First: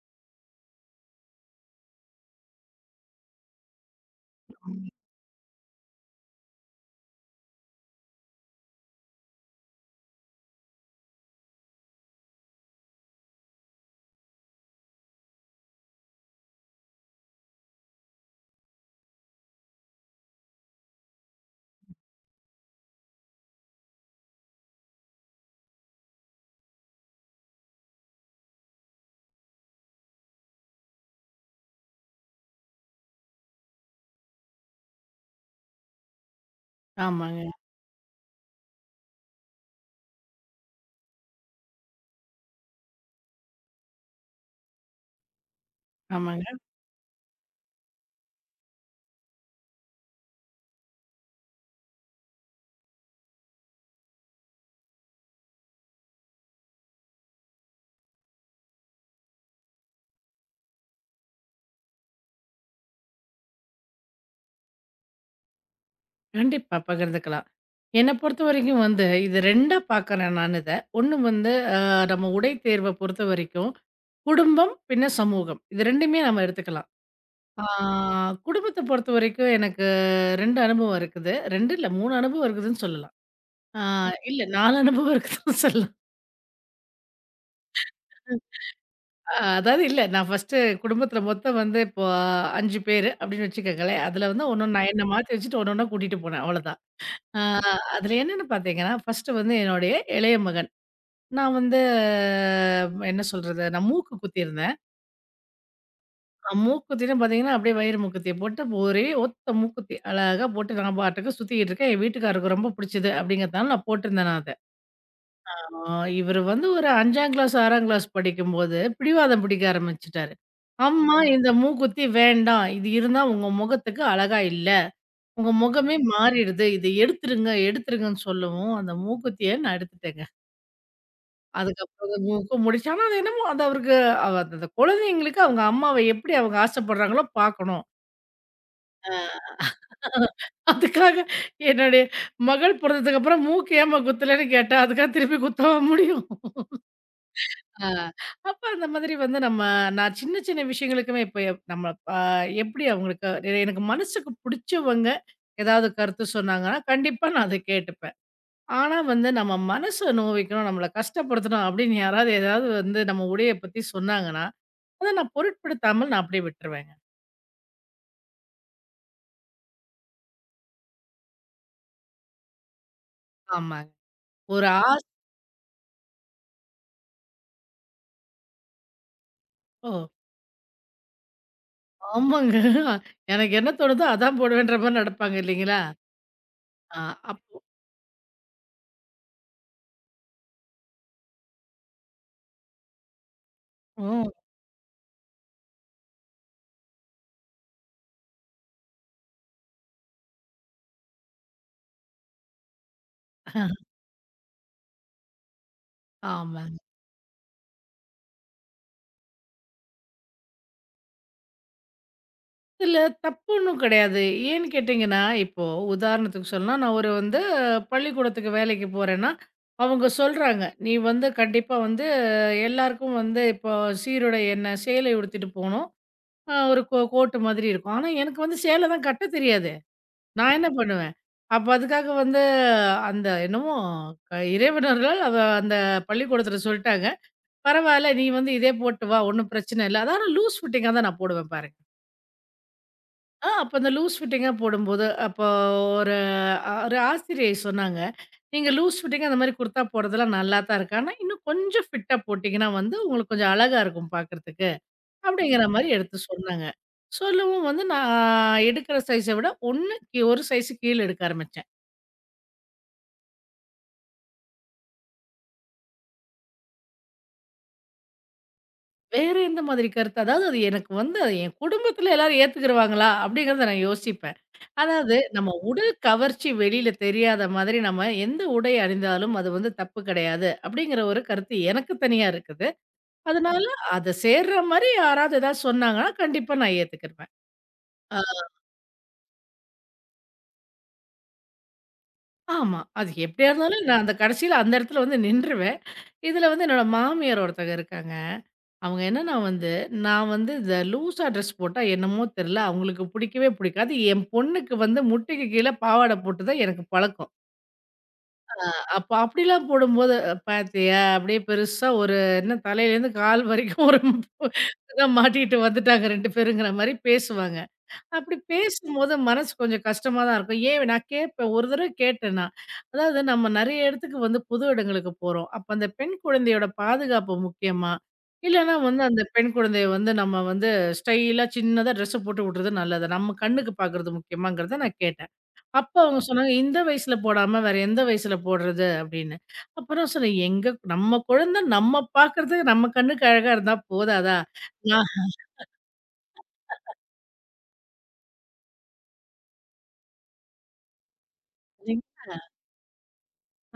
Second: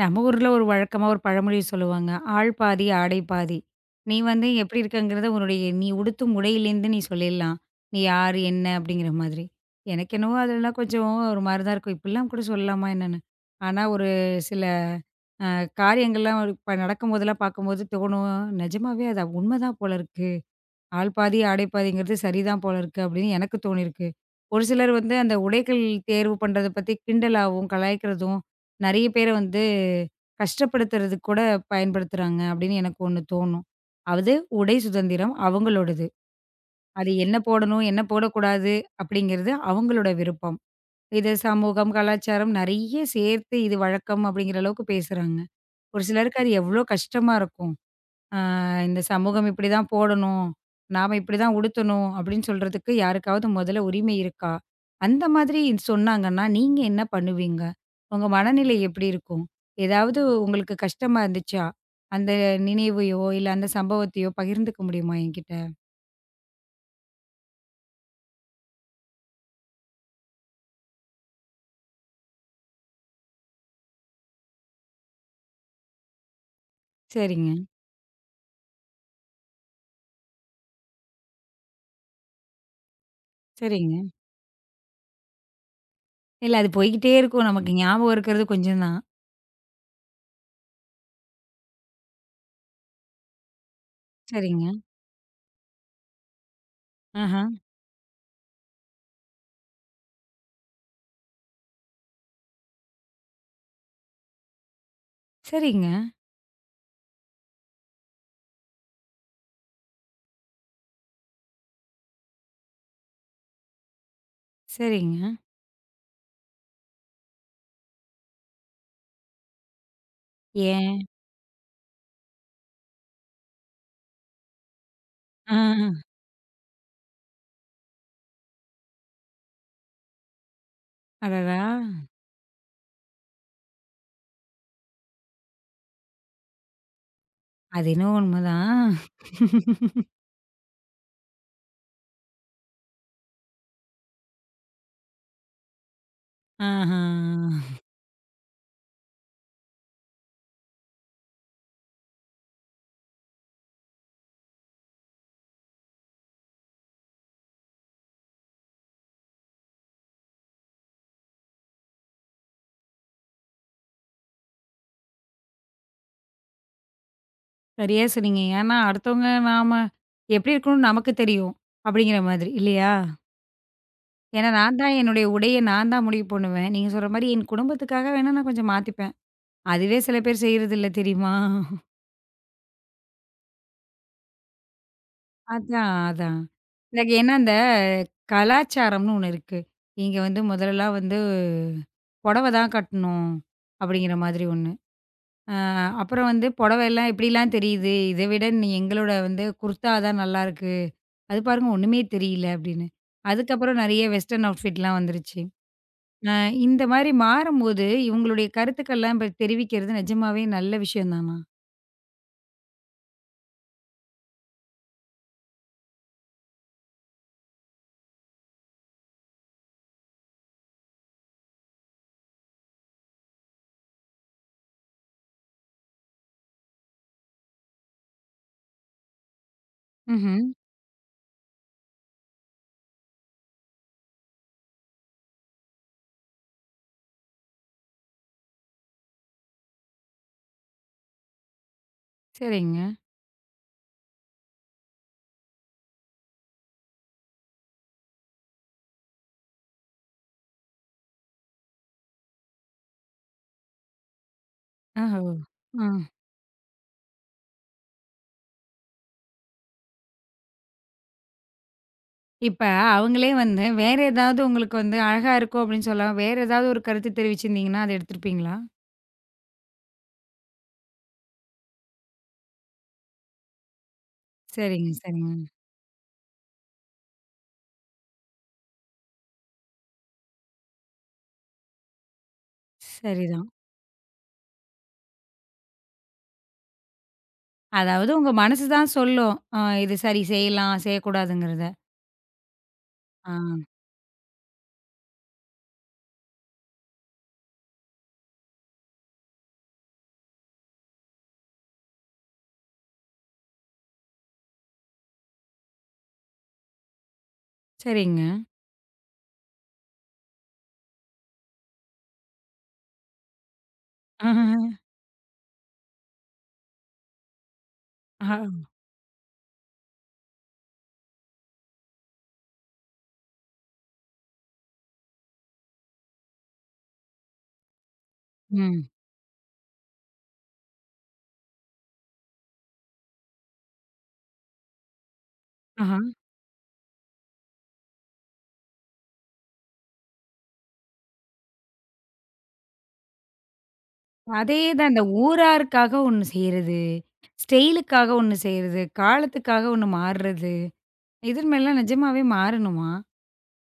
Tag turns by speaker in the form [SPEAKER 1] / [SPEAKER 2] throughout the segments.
[SPEAKER 1] நம்ம ஊர்ல ஒரு வழக்கமா ஒரு பழமொழி சொல்லுவாங்க. "ஆள் பாதி, ஆடை பாதி." நீ வந்து எப்படி இருக்கங்கிறத உன்னுடைய நீ உடுத்தும் உடையிலேருந்து நீ சொல்லிடலாம். நீ யாரு? என்ன? அப்படிங்கிற மாதிரி. எனக்கு என்னவோ அதெல்லாம் கொஞ்சம் ஒரு மாரி தான் இருக்கும். இப்படிலாம் கூட சொல்லலாமா என்னன்னு. ஆனா ஒரு சில அ காரியங்கள்லாம் ஒரு இப்ப நடக்கும்போதெல்லாம் பார்க்கும்போது தோணும். நிஜமாவே அது உண்ம தான் போல இருக்கு. ஆள் பாதி, ஆடை பாதிங்கிறது சரிதான் போல இருக்கு அப்படின்னு எனக்கு தோணியிருக்கு. ஒரு சிலர் வந்து அந்த உடைகள் தேர்வு பண்றத பத்தி கிண்டலாவும், கலாய்க்கிறதும், நெறைய பேர வந்து கஷ்டப்படுத்துறதுக்கு கூட பயன்படுத்துறாங்க அப்படின்னு எனக்கு ஒண்ணு தோணும். அது உடை சுதந்திரம் அவங்களோடது. அது என்ன
[SPEAKER 2] ஆமாங்க,
[SPEAKER 1] போடணும், என்ன போடக்கூடாது அப்படிங்கிறது அவங்களோட விருப்பம். இது சமூகம், கலாச்சாரம் நெறைய சேர்த்து இது வழக்கம் அப்படிங்கிற அளவுக்கு பேசுறாங்க. ஒரு சிலருக்கு
[SPEAKER 2] ஆமாங்க.
[SPEAKER 1] அது எவ்வளோ கஷ்டமா இருக்கும். ஆ இந்த சமூகம் இப்படிதான் போடணும், நாம இப்படிதான் உடுத்தணும் அப்படின்னு சொல்றதுக்கு யாருக்காவது முதல்ல உரிமை இருக்கா? அந்த மாதிரி சொன்னாங்கன்னா, நீங்க என்ன பண்ணுவீங்க? உங்க மனநிலை எப்படி இருக்கும்? ஏதாவது உங்களுக்கு கஷ்டமா இருந்துச்சா? அந்த நினைவையோ, இல்ல அந்த சம்பவத்தையோ பகிர்ந்துக்க முடியுமா என்கிட்ட?
[SPEAKER 2] கண்டிப்பா பகிர்ந்துக்கலாம். என்ன பொறுத்தவரைக்கும் வந்து, இது 2ஆ பார்க்குறேன் நான் இத. 1 வந்து நம்ம உடை தேர்வ பொறுத்தவரைக்கும், குடும்பம் பின்ன சமூகம். இது 2மே நம்ம எடுத்துக்கலாம்.
[SPEAKER 1] சரிங்க,
[SPEAKER 2] ஆ குடும்பத்த பொறுத்தவரைக்கும் எனக்கு 2 அனுபவம் இருக்குது. 2 இல்ல 3 அனுபவம் இருக்குதுன்னு சொல்லலாம். ஆ
[SPEAKER 1] சரிங்க.
[SPEAKER 2] இல்ல 4 அனுபவம் இருக்குதுன்னு சொல்லலாம்.
[SPEAKER 1] இல்ல அது போய்க்கிட்டே இருக்கும். நமக்கு ஞாபகம் இருக்கிறது கொஞ்சம் தான்.
[SPEAKER 2] அ அதாவது இல்ல நான் ஃபர்ஸ்ட்டு குடும்பத்தில மொத்தம் வந்து இப்போ 5 பேரு அப்படின்னு வச்சுக்கங்களேன். அதில வந்து
[SPEAKER 1] சரிங்க.
[SPEAKER 2] ஒண்ணு நான் என்ன மாத்தி வச்சுட்டு ஒண்ணு ஒண்ணா கூட்டிட்டு போனேன். அவ்வளதான். ஆ
[SPEAKER 1] ஆஹா.
[SPEAKER 2] அதில என்னன்னு பார்த்தீங்கன்னா, ஃபர்ஸ்ட்டு வந்து என்னுடைய இளைய மகன். நான் வந்து என்ன சொல்றது? நான் மூக்கு குத்திருந்தேன்.
[SPEAKER 1] சரிங்க,
[SPEAKER 2] மூக்கு குத்தின்னு பார்த்தீங்கன்னா, அப்படியே வயிறு மூக்குத்திய போட்டு ஒரே ஒத்த மூக்குத்தி. அழகா போட்டு நான் பாட்டுக்கு சுத்திக்கிட்டு இருக்கேன். என் வீட்டுக்காரருக்கு ரொம்ப புடிச்சது அப்படிங்கிறதுனால நான் போட்டிருந்தேன் நான் அத.
[SPEAKER 1] சரிங்க.
[SPEAKER 2] ஆ இவரு வந்து ஒரு 5ஆம் கிளாஸ், 6ஆம் கிளாஸ் படிக்கும்போது பிடிவாதம் பிடிக்க ஆரம்பிச்சுட்டாரு.
[SPEAKER 1] ஏன்?
[SPEAKER 2] அம்மா இந்த மூக்குத்தி வேண்டாம். இது இருந்தா உங்க முகத்துக்கு அழகா இல்ல. உங்க
[SPEAKER 1] ஆ.
[SPEAKER 2] முகமே மாறிடுது. இத எடுத்துருங்க, எடுத்துருங்கன்னு சொல்லவும், அந்த மூக்குத்திய நான் எடுத்துட்டேங்க.
[SPEAKER 1] அடடா!
[SPEAKER 2] அதுக்கப்புறம் மூக்க முடிச்சு. ஆனா, அது என்னமோ அவருக்கு அந்த குழந்தைங்களுக்கு அவங்க அம்மாவ எப்படி அவங்க ஆசைப்படுறாங்களோ பார்க்கணும்.
[SPEAKER 1] அது என்னவோ உண்மதான்.
[SPEAKER 2] ஆ. அதுக்காக என்னுடைய மகள் பொறந்ததுக்கு அப்புறம் மூக்கு ஏம்மா குத்தலன்னு கேட்டா, அதுக்காக திருப்பி குத்தவா முடியும்?
[SPEAKER 1] ஆஹா.
[SPEAKER 2] ஆ. அப்ப அந்த மாதிரி வந்து நான் சின்ன சின்ன விஷயங்களுக்குமே இப்ப நம்ம அ எப்படி அவங்களுக்கு எனக்கு மனசுக்கு புடிச்சவங்க ஏதாவது கருத்து சொன்னாங்கன்னா, கண்டிப்பா நான் அத கேட்டுப்பேன். ஆனா வந்து நம்ம மனச நோவிக்கணும், நம்மள கஷ்டப்படுத்தணும் அப்படின்னு யாராவது ஏதாவது வந்து நம்ம உடைய பத்தி சொன்னாங்கன்னா, அத நான் பொருட்படுத்தாமல் நான் அப்படியே விட்டுருவேங்க.
[SPEAKER 1] சரியா சொன்னீங்க. ஏன்னா, அடுத்தவங்க நாம எப்படி இருக்கணும்னு நமக்கு தெரியும். அப்படிங்கிற மாதிரி இல்லையா?
[SPEAKER 2] ஆமாங்க.
[SPEAKER 1] ஏன்னா
[SPEAKER 2] ஒரு
[SPEAKER 1] நான் தான்
[SPEAKER 2] ஆச
[SPEAKER 1] என்னுடைய உடைய நான் தான் முடிவு பண்ணுவேன். நீங்க சொல்ற மாரி என் குடும்பத்துக்காக வேணா நான் கொஞ்சம் மாத்திப்பேன்.
[SPEAKER 2] ஓ!
[SPEAKER 1] அதுவே சில பேர் செய்றதில்ல தெரியுமா?
[SPEAKER 2] ஆமாங்க. எனக்கு என்ன தோணுதோ அதான் போடுவேன்ற மாரி நடப்பாங்க இல்லைங்களா?
[SPEAKER 1] அதான், அதான்.
[SPEAKER 2] ஆ
[SPEAKER 1] எனக்கு ஏன்னா இந்த
[SPEAKER 2] அப்போ
[SPEAKER 1] கலாச்சாரம்னு ஒண்ணு இருக்கு. இங்க வந்து முதல்லலாம் வந்து புடவ தான் கட்டணும். அப்படிங்கிற
[SPEAKER 2] ம்.
[SPEAKER 1] மாதிரி ஒண்ணு. அ அப்புறம் வந்து புடவைலாம் இப்படிலாம் தெரியுது. இதை விட நீ எங்களோட வந்து குர்தா தான் நல்லாயிருக்கு. அது பாருங்க ஒண்ணுமே தெரியல அப்படின்னு. அதுக்கப்புறம் நிறைய வெஸ்டர்ன் அவுட்ஃபிட்லாம் வந்துருச்சு. அ
[SPEAKER 2] ஆமாங்க.
[SPEAKER 1] இந்த மாரி மாறும்போது இவங்களுடைய கருத்துக்கள்லாம் இப்ப தெரிவிக்கிறது நிஜமாவே நல்ல விஷயம் தானா?
[SPEAKER 2] இதுல தப்பு ஒண்ணும் கிடையாது. ஏன்னு கேட்டீங்கன்னா, இப்போ உதாரணத்துக்கு சொன்னா, நான் ஒரு வந்து பள்ளிக்கூடத்துக்கு வேலைக்கு போறேன்னா, அவங்க சொல்றாங்க, "நீ வந்து கண்டிப்பா வந்து எல்லாருக்கும் வந்து இப்போ சீருடை என்ன, சேலை உடுத்திட்டு போணும். ஒரு கோட்டு மாதிரி இருக்கும். ஆனா, எனக்கு வந்து சேலை தான் கட்ட தெரியாது.
[SPEAKER 1] ம்ஹ்ம்.
[SPEAKER 2] நான் என்ன பண்ணுவேன், அப்ப அதுக்காக வந்து அந்த என்னமோ இறைவனர்கள் அந்த பள்ளிக்கூடத்துல சொல்ட்டாங்க. "பரவால்ல, நீ வந்து இதே போட்டு வா, ஒண்ணும் பிரச்சனை இல்ல." அது ஆனா லூஸ் ஃபிட்டிங்கா தான் நான் போடுவேன் பாருங்க.
[SPEAKER 1] சரிங்க.
[SPEAKER 2] அப்ப அந்த லூஸ் ஃபிட்டிங்கா போடும்போது, அப்போ ஒரு ஒரு ஆசிரியை சொன்னாங்க, "நீங்க லூஸ் ஃபிட்டிங்கா அந்த மாரி குர்த்தா போடுறதெல்லாம் நல்லா தான் இருக்கு. ஆனா, இன்னும் கொஞ்சம் ஃபிட்டா போட்டீங்கன்னா வந்து உங்களுக்கு கொஞ்சம் அழகா இருக்கும் பாக்கறதுக்கு."
[SPEAKER 1] ஓஹோ!
[SPEAKER 2] அப்படிங்கிற மாரி
[SPEAKER 1] ம்.
[SPEAKER 2] எடுத்து சொன்னாங்க. சொல்லவும் வந்து நான் எடுக்கிற சைஸ விட 1 1 சைஸ் கீழ எடுக்க ஆரம்பிச்சேன்.
[SPEAKER 1] இப்ப அவங்களே வந்து வேற ஏதாவது உங்களுக்கு வந்து அழகா இருக்கும் அப்படின்னு சொல்லாம, வேற ஏதாவது ஒரு கருத்து தெரிவிச்சிருந்தீங்கன்னா, அத எடுத்துருப்பீங்களா?
[SPEAKER 2] வேற எந்த மாதிரி கருத்து அதாவது அது எனக்கு வந்து அது என் குடும்பத்தில எல்லாரும் ஏத்துக்கிருவாங்களா? அப்படிங்கிறத நான் யோசிப்பேன்.
[SPEAKER 1] சரிங்க,
[SPEAKER 2] அதாவது
[SPEAKER 1] சரிங்க.
[SPEAKER 2] நம்ம உடல் கவர்ச்சி வெளியில தெரியாத மாதிரி நம்ம எந்த உடை அணிந்தாலும் அது வந்து தப்பு கிடையாது. அப்படிங்கிற ஒரு கருத்து எனக்கு தனியா இருக்குது.
[SPEAKER 1] சரிதான்.
[SPEAKER 2] அதனால அத சேர்ற மாரி யாராவது ஏதாவது சொன்னாங்கன்னா, கண்டிப்பா நான் ஏத்துக்கிருவேன்.
[SPEAKER 1] அதாவது
[SPEAKER 2] ஆ
[SPEAKER 1] உங்க மனசு தான் சொல்லும். இது சரி செய்யலாம், செய்யக்கூடாதுங்கிறத.
[SPEAKER 2] ஆமா. அது
[SPEAKER 1] ஆ
[SPEAKER 2] எப்படியா இருந்தாலும் நான் அந்த கடைசியில அந்த இடத்துல வந்து நின்றுவேன். இதுல வந்து என்னோட மாமியார் ஒருத்தங்க இருக்காங்க. அவங்க என்னன்னா வந்து, நான் வந்து இந்த லூஸா ட்ரெஸ் போட்டா என்னமோ தெர்ல, அவங்களுக்கு பிடிக்கவே பிடிக்காது. என் பொண்ணுக்கு வந்து முட்டிக்கு கீழ பாவாடை போட்டு தான் எனக்கு பழக்கம்.
[SPEAKER 1] சரிங்க.
[SPEAKER 2] அ அப்ப அப்படிலாம் போடும்போது, "பாத்தியா அப்படியே பெருசா ஒரு என்ன தலையிலேருந்து கால் வரைக்கும் ஒரு
[SPEAKER 1] ஆஹா.
[SPEAKER 2] இத மாட்டிட்டு வந்துட்டாங்க 2 பேருங்கிற" மாரி பேசுவாங்க. அப்படி
[SPEAKER 1] ஆஹா.
[SPEAKER 2] பேசும்போது மனசு கொஞ்சம் கஷ்டமா தான் இருக்கும். ஏன் நான் கேட்பேன். ஒரு தடவ கேட்டேன் நான். அதாவது நம்ம நெறைய இடத்துக்கு வந்து புது இடங்களுக்கு போறோம். அப்ப அந்த பெண் குழந்தையோட பாதுகாப்பு முக்கியமா? இல்லன்னா
[SPEAKER 1] ம்.
[SPEAKER 2] வந்து அந்த பெண் குழந்தைய வந்து நம்ம வந்து ஸ்டைலா சின்னதா ட்ரெஸ் போட்டு விடுறது நல்லதா? நம்ம கண்ணுக்கு பார்க்கறது முக்கியமாங்கிறத நான் கேட்டேன். அப்ப
[SPEAKER 1] ஆஹா.
[SPEAKER 2] அவங்க சொன்னாங்க, "இந்த வயசுல போடாம வேற எந்த வயசுல போடுறது?" அப்படின்னு. அப்புறம் நான் சொன்னேன், "எங்க நம்ம குழந்தை நம்ம பார்க்கறதுக்கு நம்ம கண்ணுக்கு அழகா இருந்தா போதாதா?
[SPEAKER 1] அதே தான் இந்த ஊராருக்காக ஒண்ணு செய்றது, ஸ்டைலுக்காக ஒண்ணு செய்றது, காலத்துக்காக ஒண்ணு மாறுறது. இதன் மேலாம்
[SPEAKER 2] நான்"
[SPEAKER 1] நிஜமாவே மாறணுமா?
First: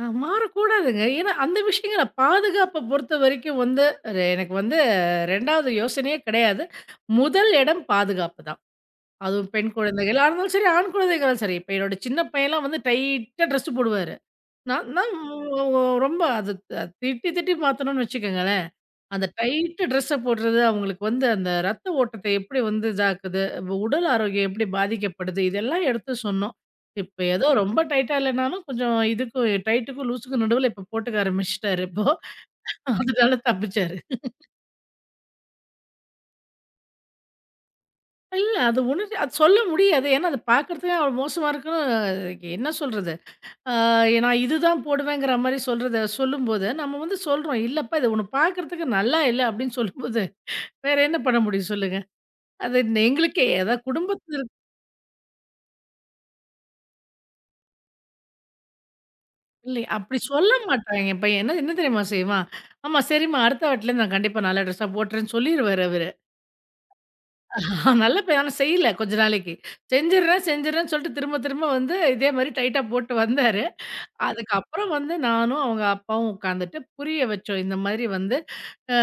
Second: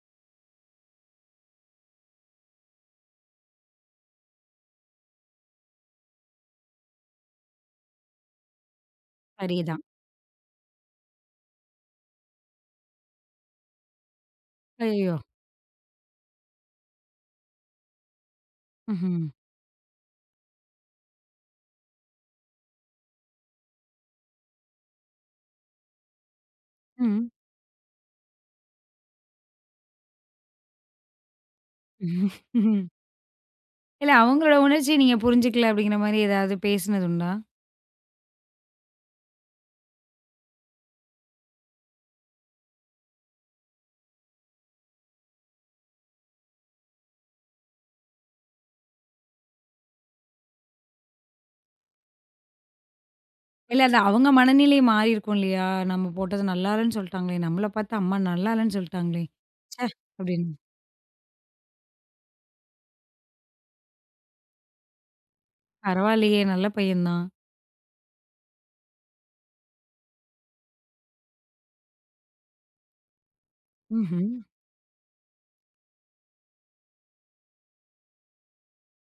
[SPEAKER 2] மாறக்கூடாதுங்க. ஏன்னா, அந்த விஷயங்கள பாதுகாப்ப பொறுத்தவரைக்கும் வந்து அது எனக்கு வந்து 2வது யோசனையே கிடையாது. முதல் இடம் பாதுகாப்பு தான். அதுவும் பெண்
[SPEAKER 1] சரிதான்.
[SPEAKER 2] குழந்தைகளா இருந்தாலும் சரி, ஆண் குழந்தைகளா சரி. இப்ப என்னோட சின்ன பையன்லாம் வந்து டைட்டா ட்ரெஸ் போடுவாரு. நான் தான்
[SPEAKER 1] ஐயயோ!
[SPEAKER 2] ரொம்ப அது திட்டி திட்டி மாத்தணும்னு வச்சுக்கோங்களேன்.
[SPEAKER 1] ம்ஹ்ம்.
[SPEAKER 2] அந்த டைட்டு ட்ரெஸ்ஸ போடுறது அவங்களுக்கு வந்து அந்த ரத்த ஓட்டத்த எப்படி வந்து இதாக்குது, உடல் ஆரோக்கியம் எப்படி பாதிக்கப்படுது, இதெல்லாம் எடுத்து சொன்னோம். இப்ப
[SPEAKER 1] ம்.
[SPEAKER 2] ஏதோ ரொம்ப டைட்டா இல்லனாலும் கொஞ்சம் இதுக்கும் டைட்டுக்கும், லூஸுக்கும் நடுவுல இப்ப போட்டுக்க ஆரம்பிச்சுட்டாரு இப்போ.
[SPEAKER 1] ம்ஹும்.
[SPEAKER 2] அதனால தப்பிச்சாரு.
[SPEAKER 1] இல்ல அவங்களோட உணர்ச்சிய நீங்க புரிஞ்சுக்கல அப்படிங்கிற மாரி ஏதாவது பேசினது உண்டா?
[SPEAKER 2] இல்ல அது உணர்ச்சி அது சொல்ல முடியாது. ஏன்னா அது பார்க்கறதுக்கே அவ்ளோ மோசமா இருக்குன்னு என்ன சொல்றது? ஆ நான் இதுதான் போடுவேங்கிற மாரி சொல்றத சொல்லும்போது, நம்ம வந்து சொல்றோம், "இல்லப்பா இது உன்ன பார்க்கறதுக்கு நல்லா இல்ல" அப்படின்னு சொல்லும்போது, வேற என்ன பண்ண முடியும் சொல்லுங்க? அது எங்களுக்கே
[SPEAKER 1] இல்ல
[SPEAKER 2] அதான்
[SPEAKER 1] அது
[SPEAKER 2] குடும்ப
[SPEAKER 1] அவங்க மனநிலை மாறியிருக்கும் இல்லையா? நம்ம போட்டது நல்லா இல்லன்னு சொல்ட்டாங்களே! நம்மள பார்த்து அம்மா நல்லா இல்லன்னு சொல்ட்டாங்களே!
[SPEAKER 2] இல்லை.
[SPEAKER 1] ச்சே!
[SPEAKER 2] அப்படி
[SPEAKER 1] அப்படின்னு.
[SPEAKER 2] சொல்ல மாட்டாய்ங்க. என் பையன் என்ன என்ன தெரியுமா செய்வான்? "ஆமா சரிம்மா, அடுத்த வாட்டிலேருந்து நான் கண்டிப்பா நல்ல ட்ரெஸ்ஸா போட்டுறேன்னு" சொல்லிருவாரு அவரு.
[SPEAKER 1] பரவாயில்லையே! நல்ல பையன் தான்.
[SPEAKER 2] நல்ல பையன் ஆனா செய்யல கொஞ்ச நாளைக்கு. செஞ்சுடுறேன் செஞ்சுடுறேன்னு சொல்லிட்டு திரும்ப திரும்ப வந்து இதே மாரி டைட்டா போட்டு வந்தாரு.
[SPEAKER 1] ம்ஹ்ம்.
[SPEAKER 2] அதுக்கப்புறம் வந்து நானும் அவங்க அப்பாவும் உட்காந்துட்டு புரிய வச்சோம். இந்த மாதிரி வந்து அ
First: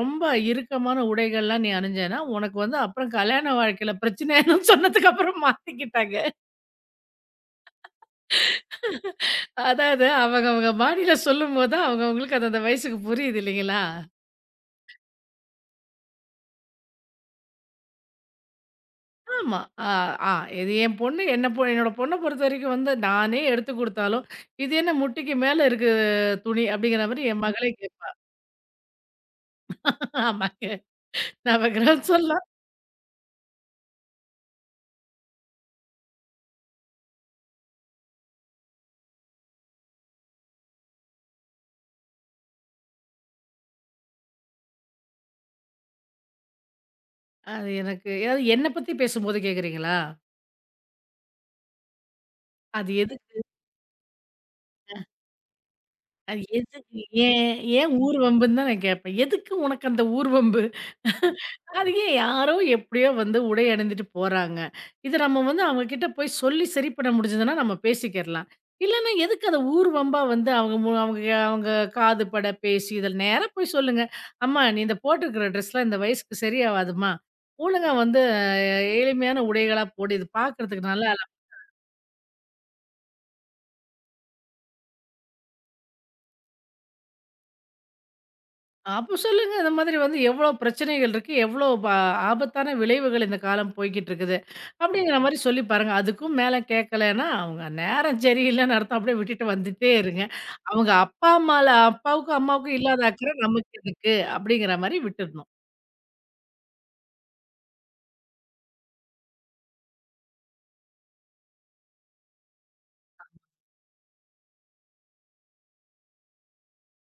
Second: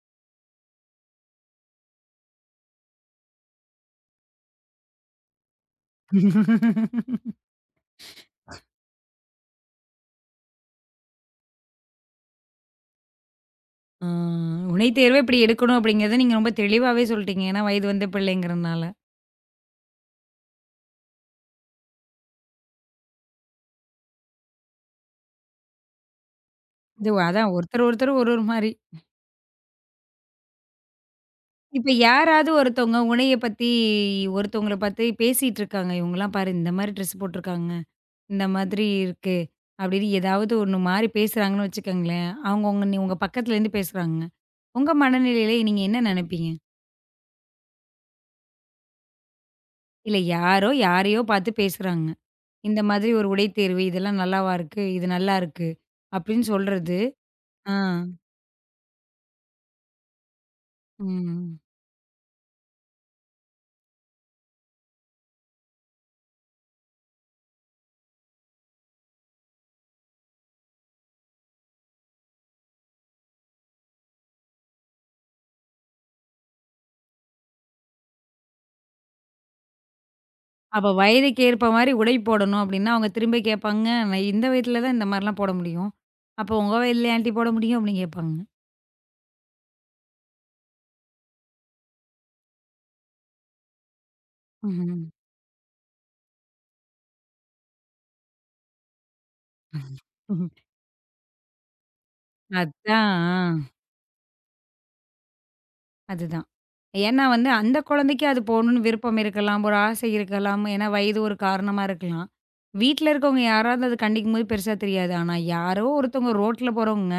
[SPEAKER 2] ரொம்ப இறுக்கமான உடைகள்லாம் நீ அணிஞ்சேன்னா, உனக்கு வந்து அப்புறம் கல்யாண வாழ்க்கையில பிரச்சனை ஆயிடும்னு சொன்னதுக்கு அப்புறம் மாத்திக்கிட்டாங்க. அதாவது அவங்கவங்க பாடியில சொல்லும்போது தான் அவங்கவங்களுக்கு அந்தந்த வயசுக்கு புரியுது இல்லைங்களா?
[SPEAKER 1] ஆ "உனைத் தேர்வே இப்படி எடுக்கணும்" அப்படிங்கிறத நீங்க ரொம்ப தெளிவாவே சொல்ட்டீங்க. ஏன்னா வயது வந்த பிள்ளைங்கிறனால.
[SPEAKER 2] ஆமா. ஆ, ஆ இது என் பொண்ணு என்ன என்னோட பொண்ண பொறுத்த வரைக்கும் வந்து நானே எடுத்து குடுத்தாலும், "இது என்ன முட்டிக்கு மேல இருக்கு துணி" அப்படிங்கிற
[SPEAKER 1] அது
[SPEAKER 2] மாரி என்
[SPEAKER 1] அதான்
[SPEAKER 2] மகளே
[SPEAKER 1] ஒருத்தர்
[SPEAKER 2] கேட்பா.
[SPEAKER 1] ஒருத்தர் ஒரு ஒரு மாரி.
[SPEAKER 2] ஆமாங்க.
[SPEAKER 1] இப்ப
[SPEAKER 2] நவக்கிரகம் சொல்லலாம்.
[SPEAKER 1] யாராவது ஒருத்தவங்க உனைய பத்தி ஒருத்தவங்கள பார்த்து பேசிட்டு இருக்காங்க. இவங்கலாம் பாரு இந்த மாரி ட்ரெஸ் போட்டுருக்காங்க. இந்த மாதிரி இருக்கு. அப்படின்னு ஏதாவது ஒண்ணு மாறி பேசுறாங்கன்னு வச்சுக்கோங்களேன். அவங்க உங்க பக்கத்துலேருந்து பேசுறாங்க. உங்க மனநிலையில நீங்க என்ன நெனைப்பீங்க?
[SPEAKER 2] அது எனக்கு அதாவது என்ன பத்தி பேசும்போது கேட்கிறீங்களா?
[SPEAKER 1] இல்ல யாரோ யாரையோ பார்த்து பேசுறாங்க. இந்த
[SPEAKER 2] அது
[SPEAKER 1] மாதிரி ஒரு
[SPEAKER 2] எதுக்கு
[SPEAKER 1] உடை தேர்வு இதெல்லாம் நல்லாவா இருக்கு? இது நல்லா இருக்கு.
[SPEAKER 2] அது
[SPEAKER 1] அப்படின்னு சொல்றது.
[SPEAKER 2] எதுக்கு? ஏன்
[SPEAKER 1] ஆ.
[SPEAKER 2] ஏன் ஊர் வம்புன்னு தான் நான் கேட்பேன். எதுக்கு உனக்கு அந்த ஊர் வம்பு?
[SPEAKER 1] ம்.
[SPEAKER 2] அது ஏன் யாரோ எப்படியோ வந்து உடை அணிந்துட்டு போறாங்க. இத நம்ம வந்து அவங்க கிட்ட போய் சொல்லி சரி பண்ண முடிஞ்சதுன்னா நம்ம பேசிக்கிறலாம். இல்லன்னா எதுக்கு அத ஊர் வம்பா வந்து அவங்க அவங்க அவங்க காதுபட பேசி இதில நேரா போய் சொல்லுங்க. "அம்மா நீ இந்த போட்டிருக்கிற ட்ரெஸ்லாம் இந்த வயசுக்கு சரியாவாதும்மா. ஒழுங்கா வந்து எளிமையான உடைகளா போடு. இது
[SPEAKER 1] அப்ப
[SPEAKER 2] பார்க்கறதுக்கு நல்லா
[SPEAKER 1] வயதுக்கு ஏற்ப மாரி உடை போடணும் அப்படின்னா, அவங்க திரும்ப கேட்பாங்க. நான் இந்த வயதில தான் இந்த மாரிலாம் போட முடியும். அப்போ உங்க வயதில ஏன்டி போட முடியும்? அப்படின்னு கேட்பாங்க.
[SPEAKER 2] அப்ப சொல்லுங்க. இந்த மாதிரி வந்து எவ்ளோ பிரச்சனைகள் இருக்கு, எவ்ளோ ஆபத்தான விளைவுகள் இந்த காலம் போய்க்கிட்டு இருக்குது.
[SPEAKER 1] ம்ஹ்ம்.
[SPEAKER 2] அப்படிங்கிற மாரி சொல்லி பாருங்க. அதுக்கும் மேல கேட்கலன்னா, அவங்க நேரம் சரியில்லன்னு அர்த்தம். அப்படியே விட்டுட்டு வந்துட்டே இருங்க. அவங்க அப்பா அம்மால அப்பாவுக்கும், அம்மாவுக்கும் இல்லாத
[SPEAKER 1] அதான்.
[SPEAKER 2] அக்கறை
[SPEAKER 1] ஆ.
[SPEAKER 2] நமக்கு இருக்கு அப்படிங்கிற மாரி விட்டுறணும்.
[SPEAKER 1] அதுதான். ஏன்னா வந்து அந்த குழந்தைக்கு அது போடணும்னு விருப்பம் இருக்கலாம், ஒரு ஆசை இருக்கலாம். ஏன்னா வயது ஒரு காரணமா இருக்கலாம். வீட்ல இருக்கவங்க யாராவது அது கண்டிக்கும்போது பெருசா தெரியாது. ஆனா யாரோ ஒருத்தவங்க ரோட்ல போறவங்க,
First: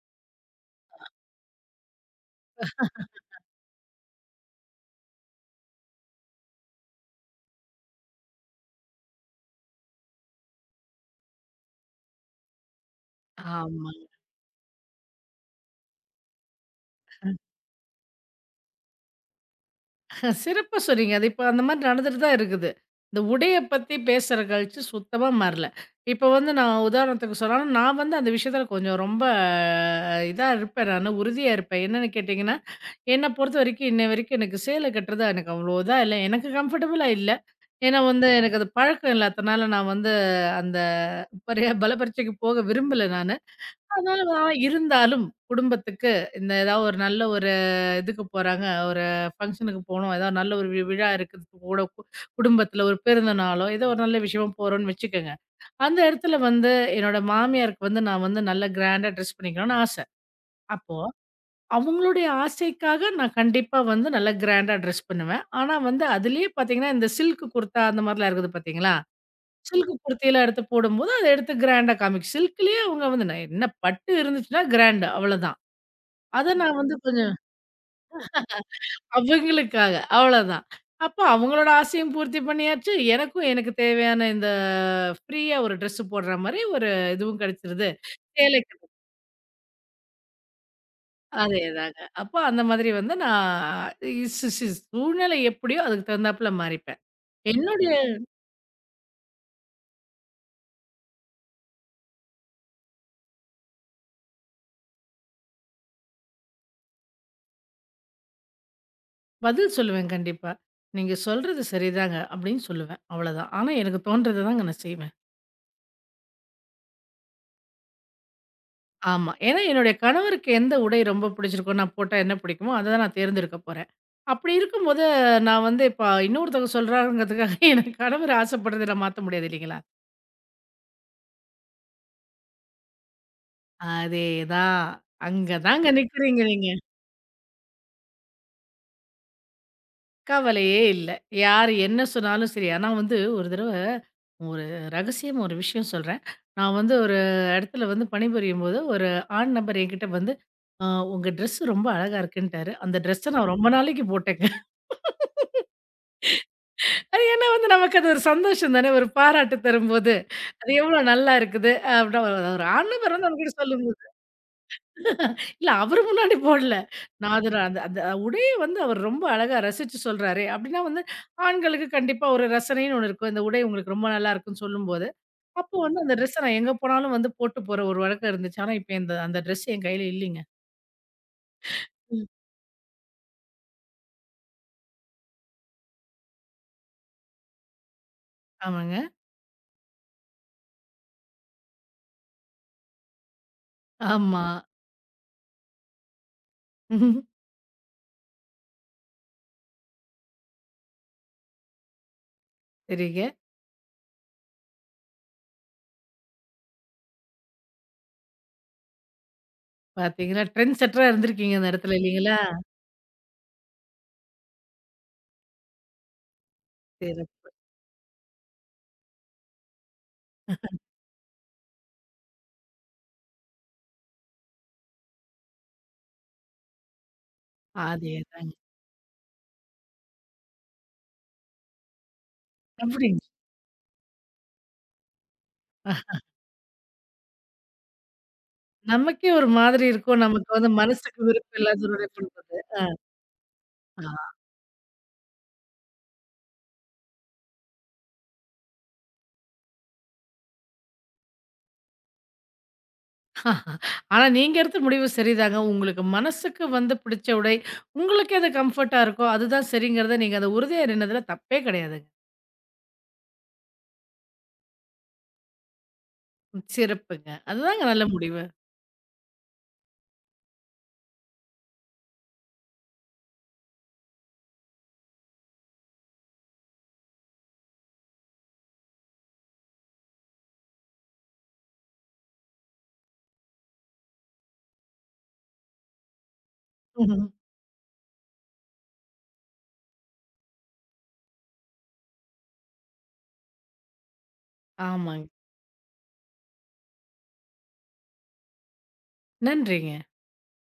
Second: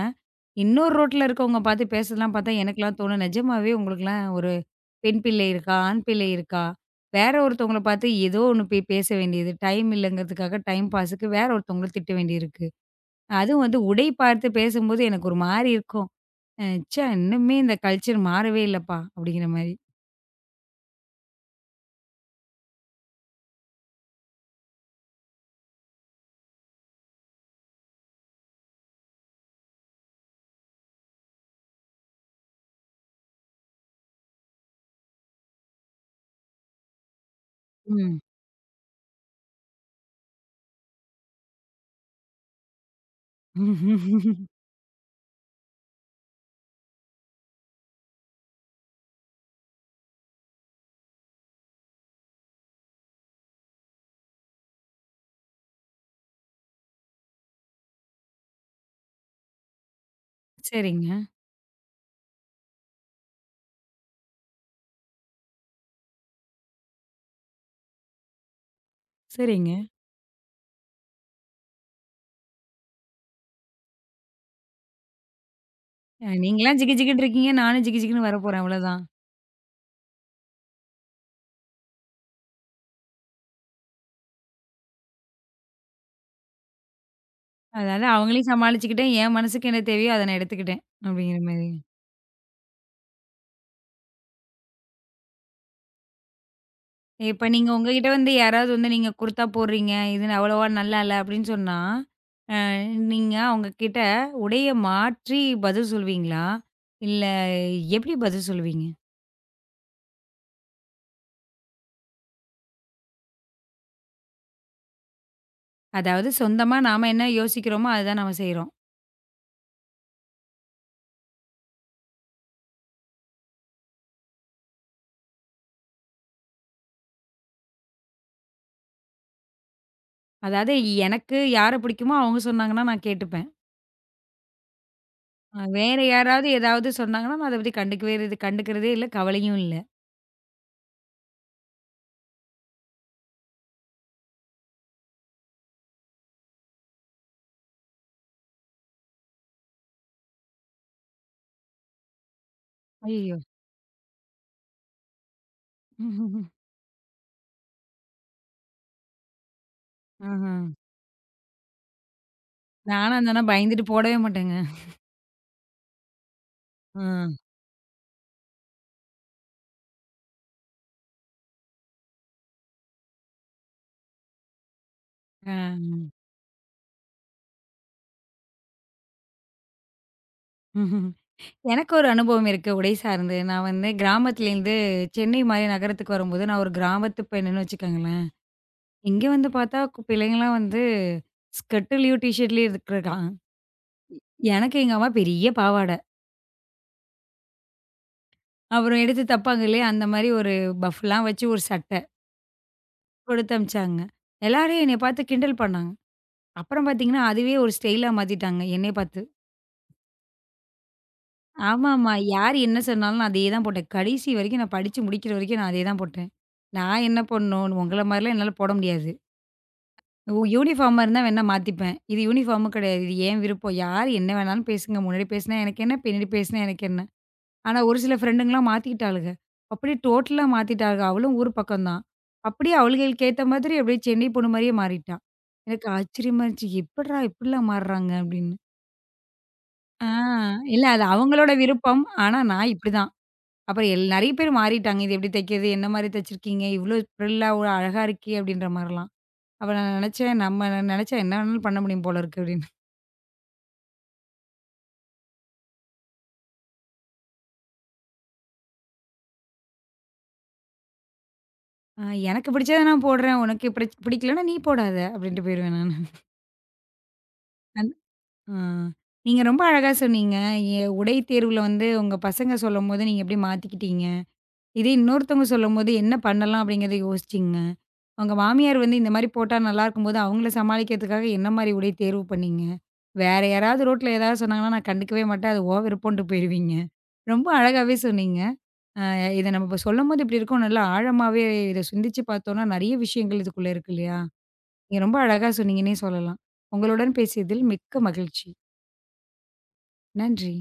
[SPEAKER 1] இன்னொரு ரோட்ல இருக்கவங்க பார்த்து பேசுறதெல்லாம் பார்த்தா எனக்கெல்லாம் தோணும். நிஜமாவே உங்களுக்கெல்லாம் ஒரு பெண் பிள்ளை இருக்கா? ஆண் பிள்ளை இருக்கா? வேற ஒருத்தவங்கள பார்த்து ஏதோ ஒண்ணு போய் பேச வேண்டியது. டைம் இல்லைங்கிறதுக்காக டைம் பாஸுக்கு வேற ஒருத்தவங்கள திட்ட வேண்டியிருக்கு. அதுவும் வந்து உடை
[SPEAKER 2] ஆமாங்க.
[SPEAKER 1] பார்த்து பேசும்போது எனக்கு ஒரு மாரி இருக்கும். அ ச்சே! இன்னுமே இந்த கல்ச்சர் மாறவே இல்லப்பா! அப்படிங்கிற மாரி.
[SPEAKER 2] சிறப்பா சொன்னீங்க. அது இப்ப அந்த மாரி நடந்துட்டு தான் இருக்குது. இந்த உடைய பத்தி பேசுற கழிச்சு சுத்தமா மாறல. இப்ப வந்து நான் உதாரணத்துக்கு சொல்லணும், நான் வந்து அந்த விஷயத்துல கொஞ்சம் ரொம்ப இதா இருப்பேன் நானு, உறுதியா இருப்பேன். என்னன்னு கேட்டீங்கன்னா என்ன பொறுத்த வரைக்கும் இன்ன வரைக்கும் எனக்கு சேலை கட்டுறது எனக்கு அவ்வளோ இதா இல்ல. எனக்கு கம்ஃபர்டபுளா இல்ல. ஏன்னா
[SPEAKER 1] ம்.
[SPEAKER 2] வந்து எனக்கு அது பழக்கம் இல்லாதனால நான் வந்து அந்த பரிய பலப்பரீட்சைக்கு போக விரும்பல நானு. அதனால நான் இருந்தாலும் குடும்பத்துக்கு இந்த ஏதாவது ஒரு நல்ல ஒரு இதுக்கு போறாங்க, ஒரு ஃபங்ஷனுக்கு போணும், ஏதாவது நல்ல ஒரு விழா இருக்குது கூட கு குடும்பத்துல ஒரு பிறந்த நாளோ, ஏதோ ஒரு நல்ல விஷயமா போறோம்னு வச்சுக்கங்க. அந்த இடத்துல வந்து என்னோட மாமியாருக்கு வந்து நான் வந்து நல்ல கிராண்டா ட்ரெஸ் பண்ணிக்கணும்னு ஆசை. அப்போ
[SPEAKER 1] சரிங்க,
[SPEAKER 2] அவங்களுடைய ஆசைக்காக நான் கண்டிப்பா வந்து நல்லா கிராண்டா ட்ரெஸ் பண்ணுவேன். ஆனா வந்து அதிலேயே பார்த்தீங்கன்னா, இந்த சில்க் குர்தா அந்த மாரிலாம் இருக்குது பார்த்தீங்களா?
[SPEAKER 1] சரிங்க.
[SPEAKER 2] சில்க் குர்த்திலாம் எடுத்து போடும்போது, அத எடுத்து கிராண்டா காமிக்கும். சில்க்லேயே அவங்க வந்து நான் என்ன பட்டு இருந்துச்சுன்னா கிராண்ட் அவ்வளோதான். அத நான்
[SPEAKER 1] நீங்கலாம் ஜிகு
[SPEAKER 2] வந்து
[SPEAKER 1] ஜிகுன்னு
[SPEAKER 2] கொஞ்சம்
[SPEAKER 1] இருக்கீங்க. நானும் ஜிகு ஜிகுன்னு வரப்போறேன் அவ்வளோதான்.
[SPEAKER 2] அவங்களுக்காக அவ்வளோதான். அப்ப அவங்களோட ஆசையும் பூர்த்தி பண்ணியாச்சு. எனக்கும் எனக்கு தேவையான இந்த ஃப்ரீயா ஒரு ட்ரெஸ் போடுற மாரி ஒரு இதுவும் கிடைச்சிருது.
[SPEAKER 1] அதனால அவங்களையும்
[SPEAKER 2] சேலை
[SPEAKER 1] சமாளிச்சுக்கிட்டேன். என் மனசுக்கு என்ன தேவையோ அத நான் எடுத்துக்கிட்டேன். அப்படிங்கிற மாரி.
[SPEAKER 2] அதேதாங்க. அப்போ அந்த மாதிரி வந்து நான் ஸ் ஸ் சூழ்நிலை எப்படியோ அதுக்கு தகுந்தாப்புல மாறிப்பேன்.
[SPEAKER 1] இப்ப நீங்க
[SPEAKER 2] என்னுடைய
[SPEAKER 1] உங்ககிட்ட வந்து யாராவது வந்து நீங்க குர்தா போடுறீங்க, இது அவ்வளவா நல்லா இல்ல அப்படின்னு சொன்னா, அ நீங்க அவங்க கிட்ட உடைய மாற்றி பதில் சொல்லுவீங்களா? இல்ல எப்படி பதில் சொல்லுவீங்க?
[SPEAKER 2] பதில் சொல்லுவேன் கண்டிப்பா. "நீங்க சொல்றது சரிதாங்க" அப்படின்னு சொல்லுவேன். அவ்வளோதான். ஆனா எனக்கு தோன்றத தாங்க நான் செய்வேன்.
[SPEAKER 1] அதாவது சொந்தமா நாம என்ன யோசிக்கிறோமோ அதுதான் நாம செய்றோம்.
[SPEAKER 2] ஆமா. ஏன்னா என்னுடைய கணவருக்கு எந்த உடை ரொம்ப பிடிச்சிருக்கோ, நான் போட்டா என்ன பிடிக்குமோ, அத தான் நான் தேர்ந்தெடுக்க போறேன். அப்படி இருக்கும்போது நான் வந்து இப்ப இன்னொருத்தவங்க சொல்றாங்கங்கிறதுக்காக என் கணவர் ஆசைப்படுறத நான் மாத்த முடியாது இல்லைங்களா?
[SPEAKER 1] அதாவது எனக்கு யார பிடிக்குமோ அவங்க சொன்னாங்கன்னா நான் கேட்டுப்பேன்.
[SPEAKER 2] அதேதான். அங்க தாங்க
[SPEAKER 1] வேற
[SPEAKER 2] நிக்கிறீங்க
[SPEAKER 1] யாராவது
[SPEAKER 2] நீங்க.
[SPEAKER 1] ஏதாவது சொன்னாங்கன்னா, நான் அத பத்தி கண்டுக்கவே இது கண்டுக்கிறதே இல்ல, கவலையும் இல்ல.
[SPEAKER 2] கவலையே இல்ல. யார் என்ன சொன்னாலும் சரி. ஆனா வந்து ஒரு தடவ ஒரு ரகசியம் ஒரு விஷயம் சொல்றேன். நான் வந்து ஒரு இடத்துல வந்து பணிபுரியும்போது, ஒரு ஆண் நபர் என்கிட்ட வந்து, "அ உங்க ட்ரெஸ் ரொம்ப அழகா இருக்குன்ட்டாரு." அந்த ட்ரெஸ்ஸ
[SPEAKER 1] ஐயய்யோ!
[SPEAKER 2] நான் ரொம்ப நாளைக்கு போட்டேங்க. அது ஏன்னா வந்து நமக்கு அது ஒரு சந்தோஷம் தானே! ஒரு பாராட்டு தரும்போது.
[SPEAKER 1] ஆஹா.
[SPEAKER 2] அது எவ்ளோ நல்லா இருக்குது. அப்டின்னா ஒரு ஆண் நபர்
[SPEAKER 1] நானா
[SPEAKER 2] வந்து
[SPEAKER 1] இருந்தேன்னா
[SPEAKER 2] நம்மகிட்ட
[SPEAKER 1] பயந்துட்டு
[SPEAKER 2] சொல்லும்போது
[SPEAKER 1] போடவே மாட்டேங்க.
[SPEAKER 2] இல்ல அவரு முன்னாடி போடல.
[SPEAKER 1] ஆ.
[SPEAKER 2] நான் அதுல அந்த அந்த உடைய வந்து அவர் ரொம்ப அழகா ரசிச்சு சொல்றாரே! அப்டின்னா வந்து ஆண்களுக்கு கண்டிப்பா ஒரு ரசனைன்னு ஒண்ணு இருக்கும். இந்த உடை உங்களுக்கு ரொம்ப நல்லா இருக்குன்னு சொல்லும்போது,
[SPEAKER 1] ஆ.
[SPEAKER 2] அப்போ வந்து அந்த ட்ரெஸ்ஸ நான் எங்க போனாலும் வந்து போட்டு போற ஒரு வழக்கம் இருந்துச்சு. ஆனா இப்ப இந்த அந்த ட்ரெஸ் என் கையில இல்லீங்க.
[SPEAKER 1] எனக்கு ஒரு அனுபவம் இருக்கு, உடை சார்ந்து. நான் வந்து கிராமத்துலேருந்து சென்னை மாரி நகரத்துக்கு வரும்போது, நான் ஒரு கிராமத்து பெண்ணுன்னு வச்சுக்கோங்களேன்.
[SPEAKER 2] ஆமாங்க.
[SPEAKER 1] இங்க வந்து பார்த்தா பிள்ளைங்கலாம் வந்து ஸ்கர்ட்லயும், டீ ஷர்ட்லயும் இருக்கிறான்.
[SPEAKER 2] ஆமா.
[SPEAKER 1] எனக்கு எங்க அம்மா பெரிய பாவாட.
[SPEAKER 2] ம்ஹும்.
[SPEAKER 1] அப்புறம் எடுத்து தப்பாங்க இல்லையா, அந்த மாரி ஒரு பஃப்லாம் வச்சு ஒரு சட்டை
[SPEAKER 2] சரிங்க.
[SPEAKER 1] கொடுத்து அனுப்பிச்சாங்க. எல்லாரும் என்னைய பார்த்து கிண்டல் பண்ணாங்க. அப்புறம் பார்த்தீங்கன்னா, அதுவே ஒரு ஸ்டைலா மாத்திட்டாங்க என்னைய பார்த்து.
[SPEAKER 2] பார்த்தீங்களா? ட்ரெண்ட் செட்டரா இருந்திருக்கீங்க அந்த இடத்துல
[SPEAKER 1] ஆமாமா.
[SPEAKER 2] இல்லீங்களா?
[SPEAKER 1] யார் என்ன சொன்னாலும் நான் அதே தான் போட்டேன். கடைசி வரைக்கும் நான் படிச்சு முடிக்கிற வரைக்கும் நான் அதே தான் போட்டேன். நான் என்ன
[SPEAKER 2] சரி.
[SPEAKER 1] பண்ணணும், உங்கள மாரிலாம் என்னால போட முடியாது. யூனிஃபார்மா இருந்தா வேணா மாத்திப்பேன். இது யூனிஃபார்மும் கிடையாது. இது என் விருப்பம். யார் என்ன வேணாலும் பேசுங்க. முன்னாடி பேசினா எனக்கு என்ன, பின்னாடி பேசினா எனக்கு என்ன. ஆனா, ஒரு சில
[SPEAKER 2] அதேதாங்க.
[SPEAKER 1] ஃப்ரெண்டுங்கலாம் மாத்திக்கிட்டாளுக. அப்படியே டோட்டலா மாத்திட்டாளுக. அவளும் ஊர் பக்கம் தான். அப்படியே
[SPEAKER 2] அப்டிங்க.
[SPEAKER 1] அவளுகளுக்கு ஏத்த மாதிரி அப்படியே சென்னை பொண்ணு மாரியே மாறிட்டா. எனக்கு ஆச்சரியமா இருந்துச்சு. எப்புட்றா இப்படிலாம் மாறுறாங்க அப்படின்னு.
[SPEAKER 2] நமக்கே ஒரு மாதிரி
[SPEAKER 1] ஆ,
[SPEAKER 2] இருக்கும். நமக்கு வந்து
[SPEAKER 1] இல்ல அது
[SPEAKER 2] மனசுக்கு
[SPEAKER 1] அவங்களோட
[SPEAKER 2] விருப்பம்
[SPEAKER 1] விருப்பம்.
[SPEAKER 2] இல்லாதவருடைய
[SPEAKER 1] ஆனா
[SPEAKER 2] பண்றது.
[SPEAKER 1] நான் இப்படிதான். அப்புறம்
[SPEAKER 2] ஆ.
[SPEAKER 1] நெறைய பேர் மாறிட்டாங்க. இது எப்படி தைக்கிறது? என்ன மாரி தச்சிருக்கீங்க? இவ்ளோ ப்ரில்லா ஒரு அழகா இருக்கே! அப்படின்ற மாரிலாம். அப்ப நான் நெனச்சேன், நம்ம நெனச்சா என்ன வேணாலும் பண்ண முடியும் போல இருக்கு அப்படின்னு.
[SPEAKER 2] ஆஹா. ஆனா நீங்க எடுத்த முடிவு சரிதாங்க. உங்களுக்கு மனசுக்கு வந்து பிடிச்ச உடை, உங்களுக்கு எது கம்ஃபர்ட்டா இருக்கோ, அதுதான் சரிங்கிறத நீங்க அத உறுதியா நின்னதுல தப்பே
[SPEAKER 1] அ
[SPEAKER 2] கிடையாதுங்க.
[SPEAKER 1] எனக்கு பிடிச்சத நான் போடுறேன். உனக்கு பிடிக்கலன்னா நீ போடாத அப்படின்ட்டு போயிருவேன் நானு.
[SPEAKER 2] ம் சிறப்புங்க. அதுதாங்க
[SPEAKER 1] அந்
[SPEAKER 2] நல்ல முடிவு.
[SPEAKER 1] ஆ. நீங்க ரொம்ப அழகா சொன்னீங்க. உடை தேர்வுல வந்து உங்க பசங்க சொல்லும்போது நீங்க எப்படி மாத்திக்கிட்டீங்க? இதே இன்னொருத்தவங்க சொல்லும்போது என்ன பண்ணலாம் அப்படிங்கிறத யோசிச்சீங்க? உங்க மாமியார் வந்து இந்த மாரி போட்டா நல்லாருக்கும்போது, அவங்கள சமாளிக்கிறதுக்காக என்ன மாரி உடை தேர்வு பண்ணீங்க? வேற யாராவது ரோட்ல ஏதாவது சொன்னாங்கன்னா, நான் கண்டுக்கவே மாட்டேன். அது உன் விருப்பம்ன்ட்டு போயிருவீங்க.
[SPEAKER 2] ம்ஹும்.
[SPEAKER 1] ரொம்ப அழகாவே சொன்னீங்க. அ இத நம்ம இப்ப சொல்லும்போது இப்படி இருக்கும். நல்லா ஆழமாவே இத சிந்திச்சு பார்த்தோம்னா, நெறைய விஷயங்கள் இதுக்குள்ள இருக்கு இல்லையா? நீங்க ரொம்ப
[SPEAKER 2] ஆமாங்க.
[SPEAKER 1] அழகா சொன்னீங்கன்னே சொல்லலாம். உங்களுடன் பேசியதில் மிக்க மகிழ்ச்சி.
[SPEAKER 2] நன்றிங்க.
[SPEAKER 1] நன்றி.